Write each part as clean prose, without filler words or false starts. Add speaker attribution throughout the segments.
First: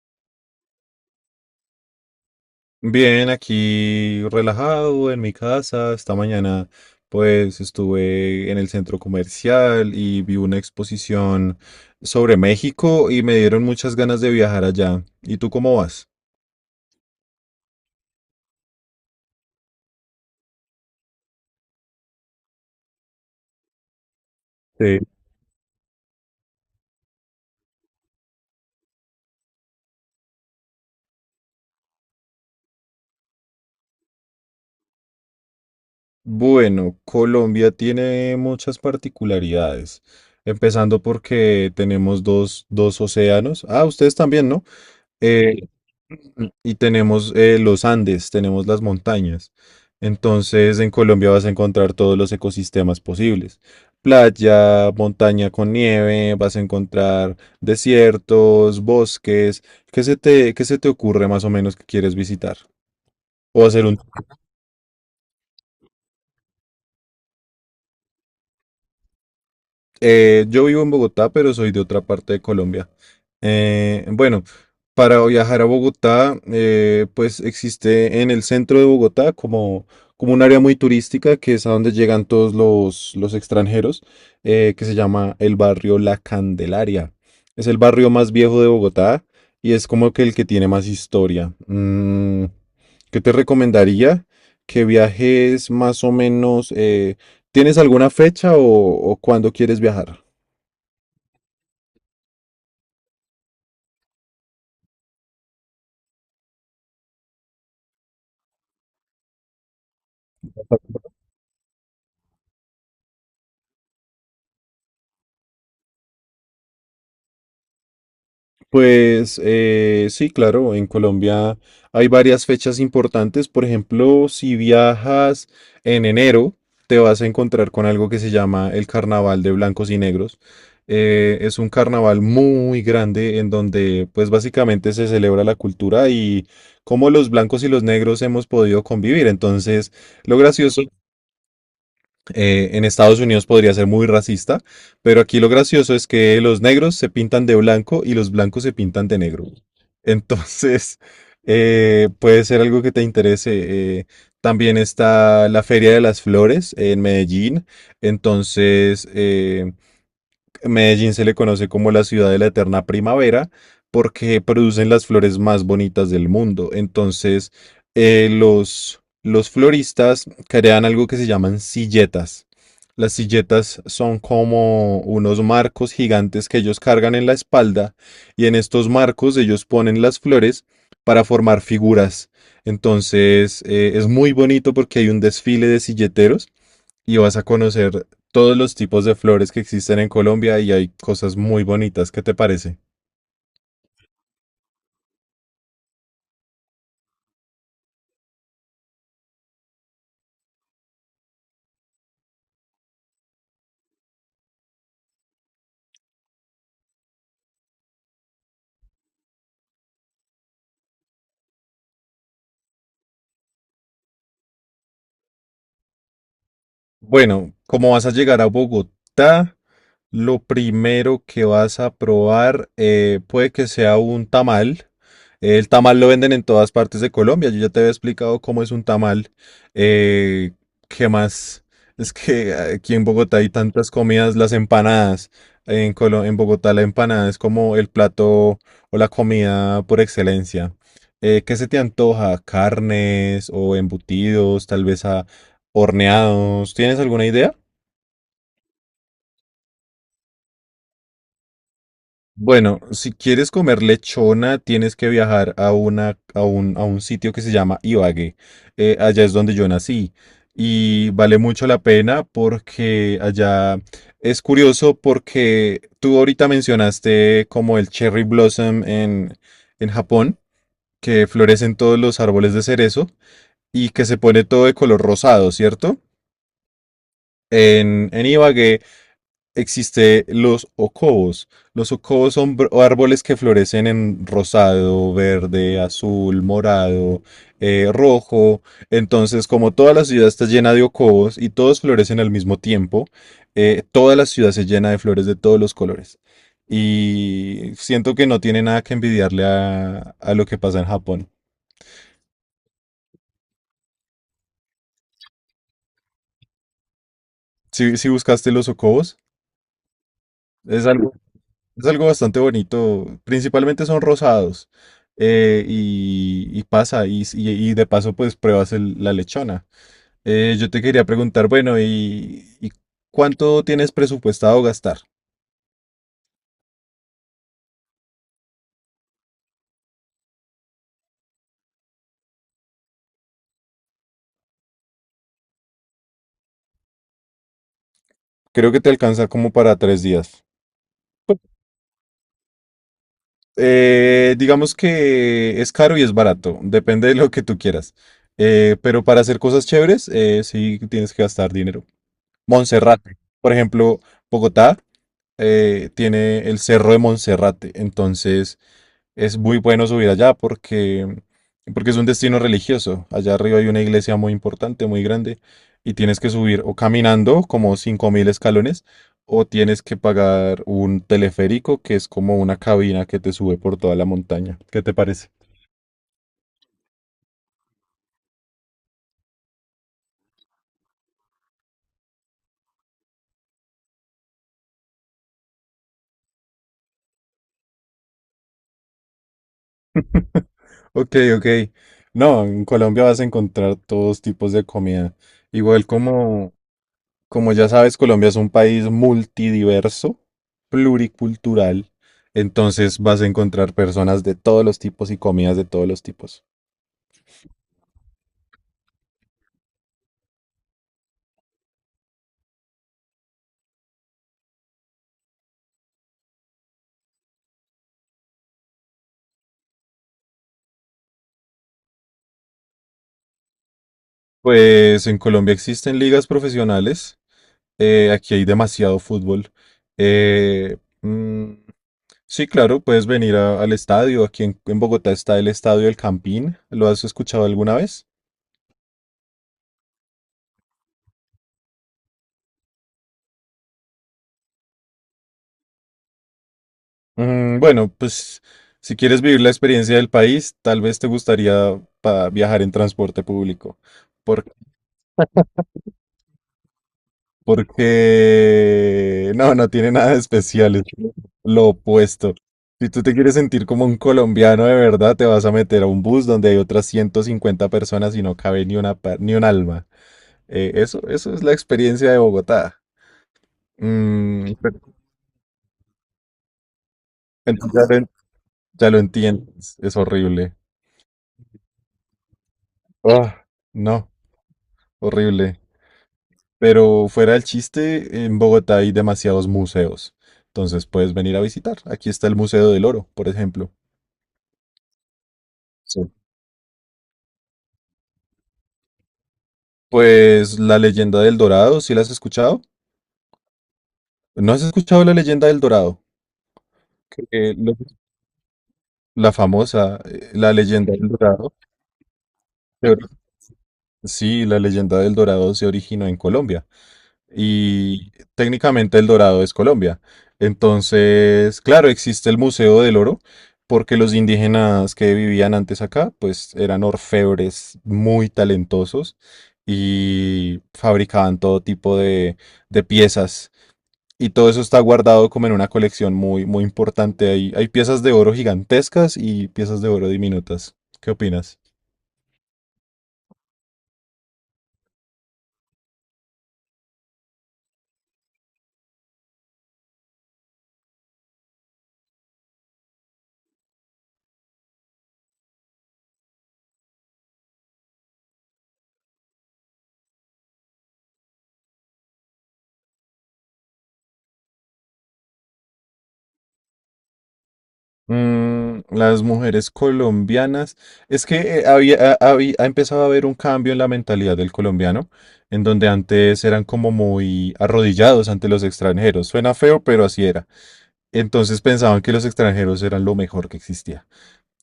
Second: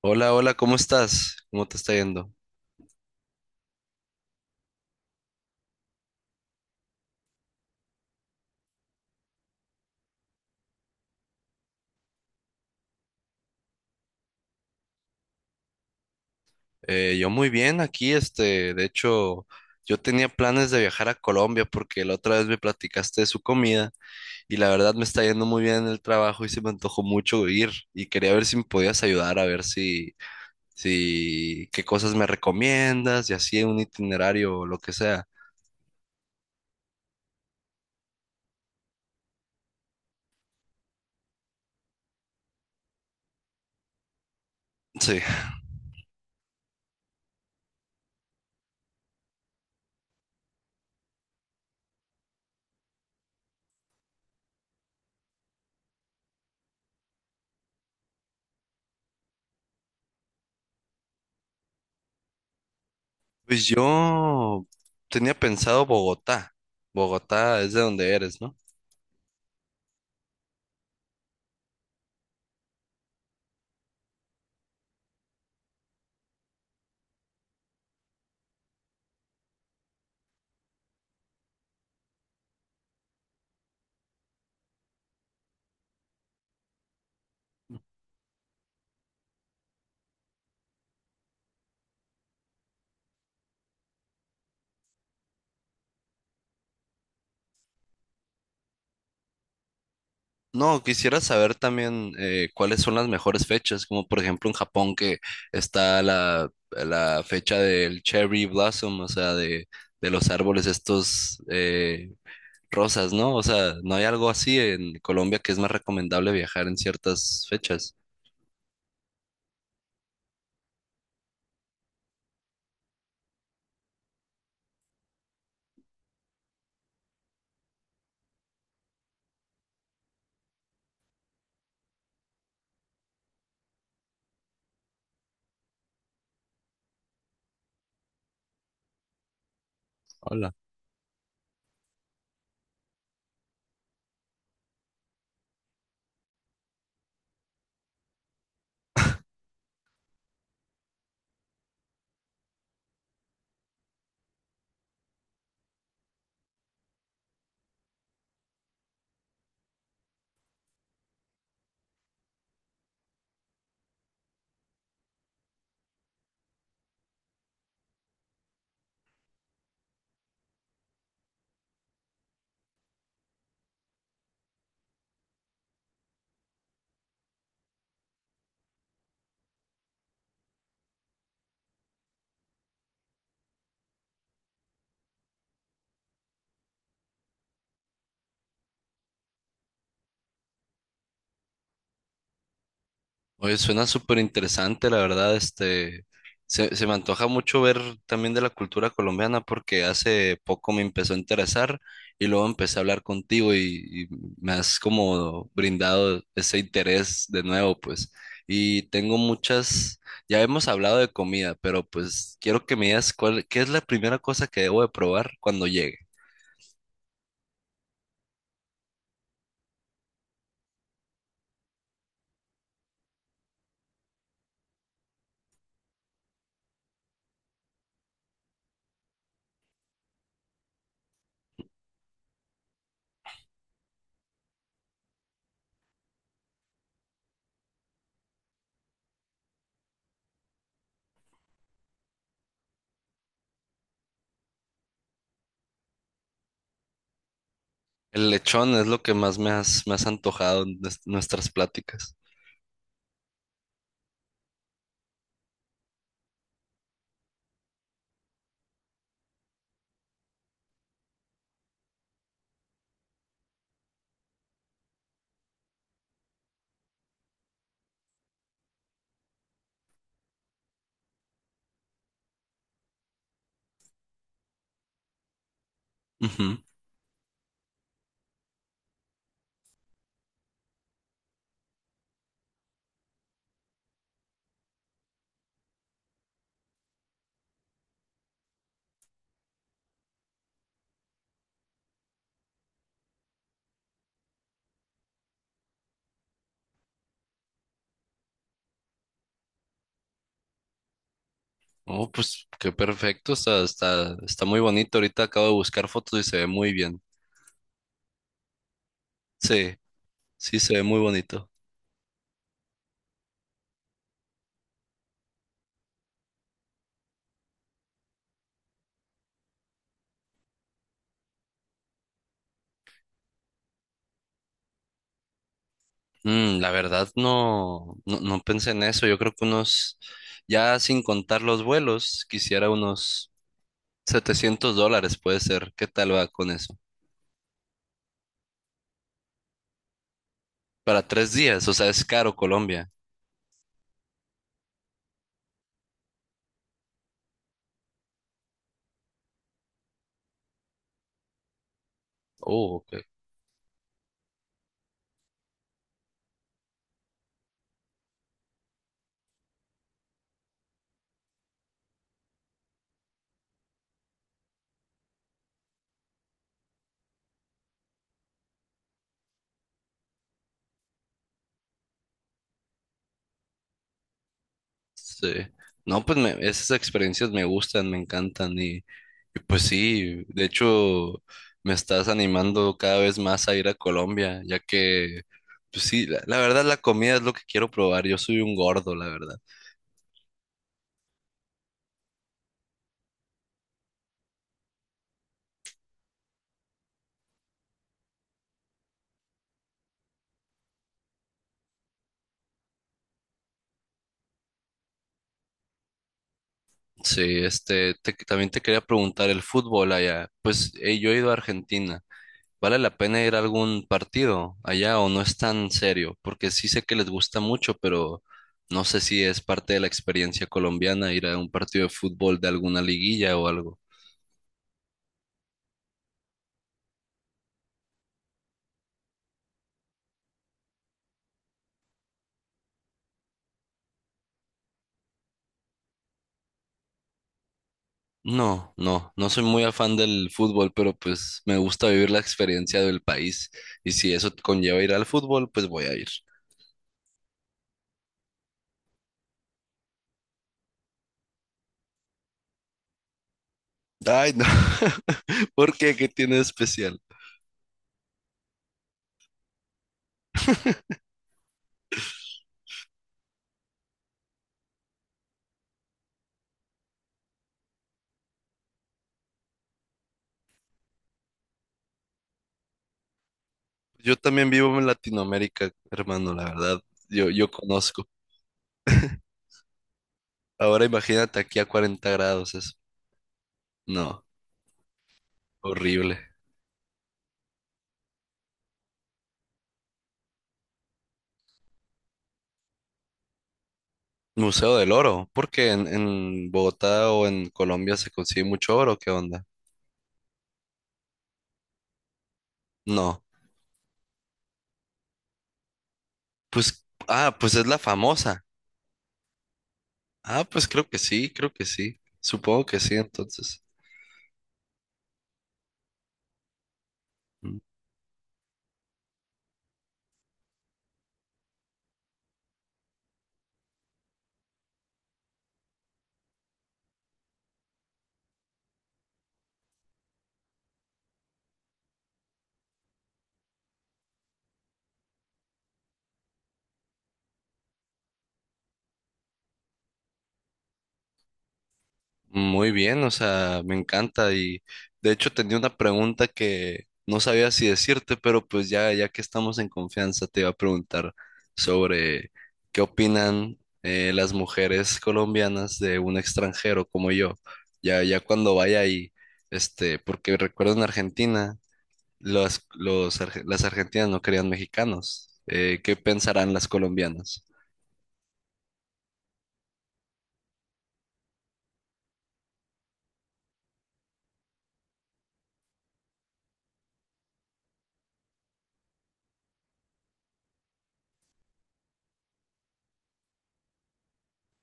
Speaker 1: Hola, hola, ¿cómo estás? ¿Cómo te está yendo?
Speaker 2: Bien, aquí relajado en mi casa. Esta mañana pues estuve en el centro comercial y vi una exposición sobre México y me dieron muchas ganas de viajar allá. ¿Y tú cómo vas?
Speaker 1: Yo muy bien aquí, este, de hecho, yo tenía planes de viajar a Colombia porque la otra vez me platicaste de su comida y la verdad
Speaker 2: Sí.
Speaker 1: me está yendo muy bien en el trabajo y se me antojó mucho ir y quería ver si me podías ayudar a ver si, si, qué cosas me recomiendas y así un itinerario o lo que sea.
Speaker 2: Bueno, Colombia tiene muchas particularidades, empezando porque tenemos dos océanos. Ah, ustedes también, ¿no?
Speaker 1: Sí,
Speaker 2: Eh, Y tenemos los Andes, tenemos las montañas. Entonces, en Colombia vas a encontrar todos los ecosistemas posibles. Playa, montaña con nieve, vas a encontrar desiertos, bosques. ¿Qué se te ocurre más o menos que quieres visitar? O
Speaker 1: pues
Speaker 2: hacer un
Speaker 1: yo tenía pensado Bogotá. Bogotá es de donde eres, ¿no?
Speaker 2: Yo vivo en Bogotá, pero soy de otra parte de Colombia. Bueno, para viajar a Bogotá, pues existe en el centro de Bogotá como un área muy turística que es a donde llegan todos los extranjeros, que se llama el barrio La Candelaria. Es el barrio más viejo de Bogotá y es como que el que tiene más historia. ¿Qué te recomendaría? Que viajes más o menos ¿tienes alguna fecha o cuándo quieres viajar?
Speaker 1: No, quisiera saber también cuáles son las mejores fechas, como por ejemplo en Japón que está la fecha del cherry blossom, o sea, de los árboles estos rosas, ¿no? O sea, ¿no hay algo así en Colombia que es más recomendable viajar en ciertas fechas?
Speaker 2: Pues sí, claro, en Colombia hay varias fechas importantes. Por ejemplo, si viajas en enero, te vas a encontrar con algo que se llama el Carnaval de Blancos y Negros. Es un carnaval muy grande en donde pues básicamente se celebra la cultura y cómo los blancos y los negros hemos podido convivir. Entonces, lo gracioso en Estados Unidos podría ser muy racista, pero aquí lo gracioso es que los negros se pintan de blanco y los blancos se pintan de negro. Entonces, puede ser algo que te interese. También está la Feria de las Flores en Medellín. Entonces, Medellín se le conoce como la ciudad de la eterna primavera porque producen las flores más bonitas del mundo. Entonces, los floristas crean algo que se llaman silletas. Las silletas son como unos marcos gigantes que ellos cargan en la espalda y en estos marcos ellos ponen las flores para formar figuras. Entonces, es muy bonito porque hay un desfile de silleteros y vas a conocer todos los tipos de flores que existen en Colombia y hay cosas muy bonitas. ¿Qué te parece?
Speaker 1: Oye, suena súper interesante, la verdad, este, se me antoja mucho ver también de la cultura colombiana porque hace poco me empezó a interesar y luego empecé a hablar contigo y me has como brindado ese interés de nuevo, pues, y tengo muchas, ya hemos hablado de comida, pero pues quiero que me digas cuál, qué es la primera cosa que debo de probar cuando llegue.
Speaker 2: Bueno, como vas a llegar a Bogotá, lo primero que vas a probar puede que sea un tamal. El tamal lo venden en todas partes de Colombia. Yo ya te había explicado cómo es un tamal. Eh, ¿Qué más? Es que aquí en Bogotá hay tantas comidas, las empanadas. En Bogotá la empanada es como el plato o la comida por excelencia. ¿Qué se te antoja? ¿Carnes o embutidos, tal vez a horneados? ¿Tienes alguna idea?
Speaker 1: El lechón es lo que más me has antojado en nuestras pláticas.
Speaker 2: Bueno, si quieres comer lechona, tienes que viajar a un sitio que se llama Ibagué. Allá es donde yo nací. Y vale mucho la pena porque allá es curioso porque tú ahorita mencionaste como el cherry blossom en, Japón, que florecen todos los árboles de cerezo y que se pone todo de color rosado, ¿cierto? En Ibagué existe los ocobos. Los ocobos son árboles que florecen en rosado, verde, azul, morado, rojo. Entonces, como toda la ciudad está llena de ocobos y todos florecen al mismo tiempo, toda la ciudad se llena de flores de todos los colores. Y siento que no tiene nada que envidiarle a lo que pasa en Japón.
Speaker 1: Oh, pues qué perfecto, está, está, está muy bonito. Ahorita acabo de buscar fotos y se ve muy bien.
Speaker 2: Si buscaste los ocobos,
Speaker 1: Sí, sí, se ve
Speaker 2: es
Speaker 1: muy
Speaker 2: algo
Speaker 1: bonito.
Speaker 2: es algo bastante bonito. Principalmente son rosados. Y, y pasa, y de paso, pues pruebas la lechona. Yo te quería preguntar, bueno, y ¿cuánto tienes presupuestado gastar?
Speaker 1: Mm, la verdad no, no, no pensé en eso. Yo creo que unos, ya sin contar los vuelos, quisiera unos $700, puede ser. ¿Qué tal va con eso?
Speaker 2: Creo que te alcanza como para 3 días.
Speaker 1: Para tres días, o sea, es caro Colombia.
Speaker 2: Digamos que es caro y es barato, depende de lo que tú quieras. Pero para hacer cosas chéveres, sí tienes que gastar dinero.
Speaker 1: Oh, ok.
Speaker 2: Monserrate, por ejemplo, Bogotá tiene el Cerro de Monserrate. Entonces, es muy bueno subir allá porque es un destino religioso. Allá arriba hay una iglesia muy importante, muy grande, y tienes que subir o caminando como 5.000 escalones o tienes que pagar un teleférico que es como una cabina que te sube por toda la montaña. ¿Qué te parece?
Speaker 1: Sí. No, pues esas experiencias me gustan, me encantan y pues sí, de hecho me estás animando cada vez más a ir a Colombia, ya que, pues sí, la verdad la comida es lo que quiero probar, yo soy un gordo, la verdad.
Speaker 2: Ok, ok. No, en Colombia vas a encontrar todos tipos de comida. Igual como, como ya sabes, Colombia es un país multidiverso, pluricultural, entonces vas a encontrar personas de todos los tipos y comidas de todos los tipos.
Speaker 1: Sí, este, también te quería preguntar el fútbol allá, pues yo he ido a Argentina. ¿Vale la pena ir a algún partido allá o no es tan serio? Porque sí sé que les gusta mucho, pero no sé si es parte de la experiencia colombiana ir a un partido de fútbol de alguna liguilla o algo.
Speaker 2: Pues en Colombia existen ligas profesionales, aquí hay demasiado fútbol. eh, mm, sí, claro, puedes venir al estadio, aquí en Bogotá está el Estadio El Campín, ¿lo has escuchado alguna vez?
Speaker 1: No, no, no soy muy afán del fútbol, pero pues me gusta vivir la experiencia del país y si eso conlleva ir al fútbol, pues voy a ir.
Speaker 2: Bueno, pues si quieres vivir la experiencia del país, tal vez te gustaría viajar en transporte público.
Speaker 1: Ay, no.
Speaker 2: Por-
Speaker 1: ¿Por qué? ¿Qué tiene de especial?
Speaker 2: porque no tiene nada de especial, es lo opuesto. Si tú te quieres sentir como un colombiano de verdad, te vas a meter a un bus donde hay otras 150 personas y no cabe ni una, ni un alma. Eso, eso es la experiencia de Bogotá.
Speaker 1: Yo también
Speaker 2: Mm,
Speaker 1: vivo
Speaker 2: pero-
Speaker 1: en Latinoamérica, hermano, la verdad. Yo
Speaker 2: entonces ya lo,
Speaker 1: conozco.
Speaker 2: en- ya lo entiendes, es horrible.
Speaker 1: Ahora imagínate aquí a 40 grados.
Speaker 2: Ah, no,
Speaker 1: No,
Speaker 2: horrible.
Speaker 1: horrible.
Speaker 2: Pero fuera el chiste, en Bogotá hay demasiados museos. Entonces puedes venir a visitar. Aquí está el Museo del Oro, por ejemplo.
Speaker 1: Museo del Oro, porque
Speaker 2: Sí.
Speaker 1: en Bogotá o en Colombia se consigue mucho oro, ¿qué onda?
Speaker 2: Pues la leyenda del Dorado, ¿sí la has escuchado?
Speaker 1: No,
Speaker 2: ¿No has escuchado la leyenda del Dorado?
Speaker 1: pues, ah, pues
Speaker 2: Que
Speaker 1: es
Speaker 2: lo-
Speaker 1: la famosa.
Speaker 2: la famosa,
Speaker 1: Ah,
Speaker 2: la
Speaker 1: pues creo
Speaker 2: leyenda
Speaker 1: que
Speaker 2: del
Speaker 1: sí, creo
Speaker 2: Dorado.
Speaker 1: que sí. Supongo que
Speaker 2: se
Speaker 1: sí,
Speaker 2: ori-
Speaker 1: entonces.
Speaker 2: Sí, la leyenda del Dorado se originó en Colombia,
Speaker 1: Mm.
Speaker 2: y técnicamente El Dorado es Colombia. Entonces, claro, existe el Museo del Oro porque los indígenas que vivían antes acá, pues eran orfebres muy talentosos y fabricaban todo tipo de, piezas. Y todo eso está guardado como en una colección muy, muy importante. Hay piezas de oro gigantescas y piezas de oro diminutas. ¿Qué opinas?
Speaker 1: Muy bien, o sea, me encanta y de hecho tenía una pregunta que no sabía si decirte, pero pues ya, ya que estamos en confianza, te iba a preguntar sobre qué opinan las mujeres colombianas de un extranjero como yo, ya, ya cuando vaya ahí, este, porque recuerdo en Argentina, los, las argentinas no querían mexicanos, ¿qué pensarán las colombianas?
Speaker 2: Las mujeres colombianas, es que ha empezado a haber un cambio en la mentalidad del colombiano, en donde antes eran como muy arrodillados ante los extranjeros. Suena feo, pero así era. Entonces pensaban que los extranjeros eran lo mejor que existía.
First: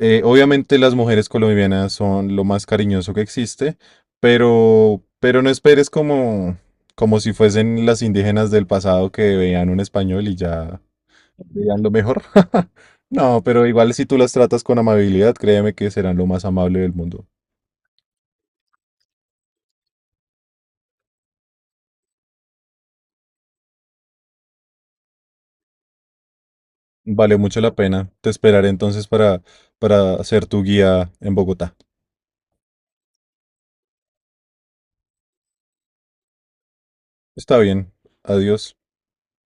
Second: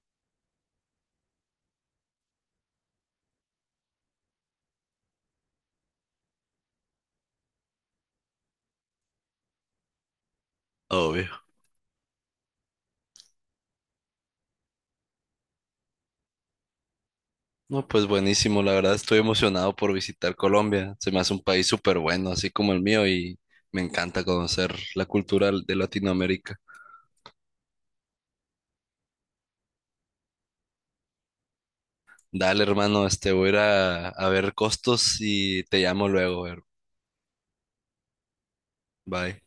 Speaker 2: Obviamente las mujeres colombianas son lo más cariñoso que existe, pero no esperes como si fuesen las indígenas del pasado que veían un español y ya
Speaker 1: Obvio.
Speaker 2: dirían lo mejor. No, pero igual si tú las tratas con amabilidad, créeme que serán lo más amable del mundo.
Speaker 1: No, pues buenísimo, la verdad estoy emocionado por visitar Colombia. Se me hace un país súper bueno, así como el mío, y me encanta conocer la cultura de Latinoamérica.
Speaker 2: Vale mucho la pena. Te esperaré entonces para ser tu guía en Bogotá.
Speaker 1: Dale, hermano, este voy a ir a ver costos y te llamo luego, her-
Speaker 2: Está bien. Adiós.
Speaker 1: Bye.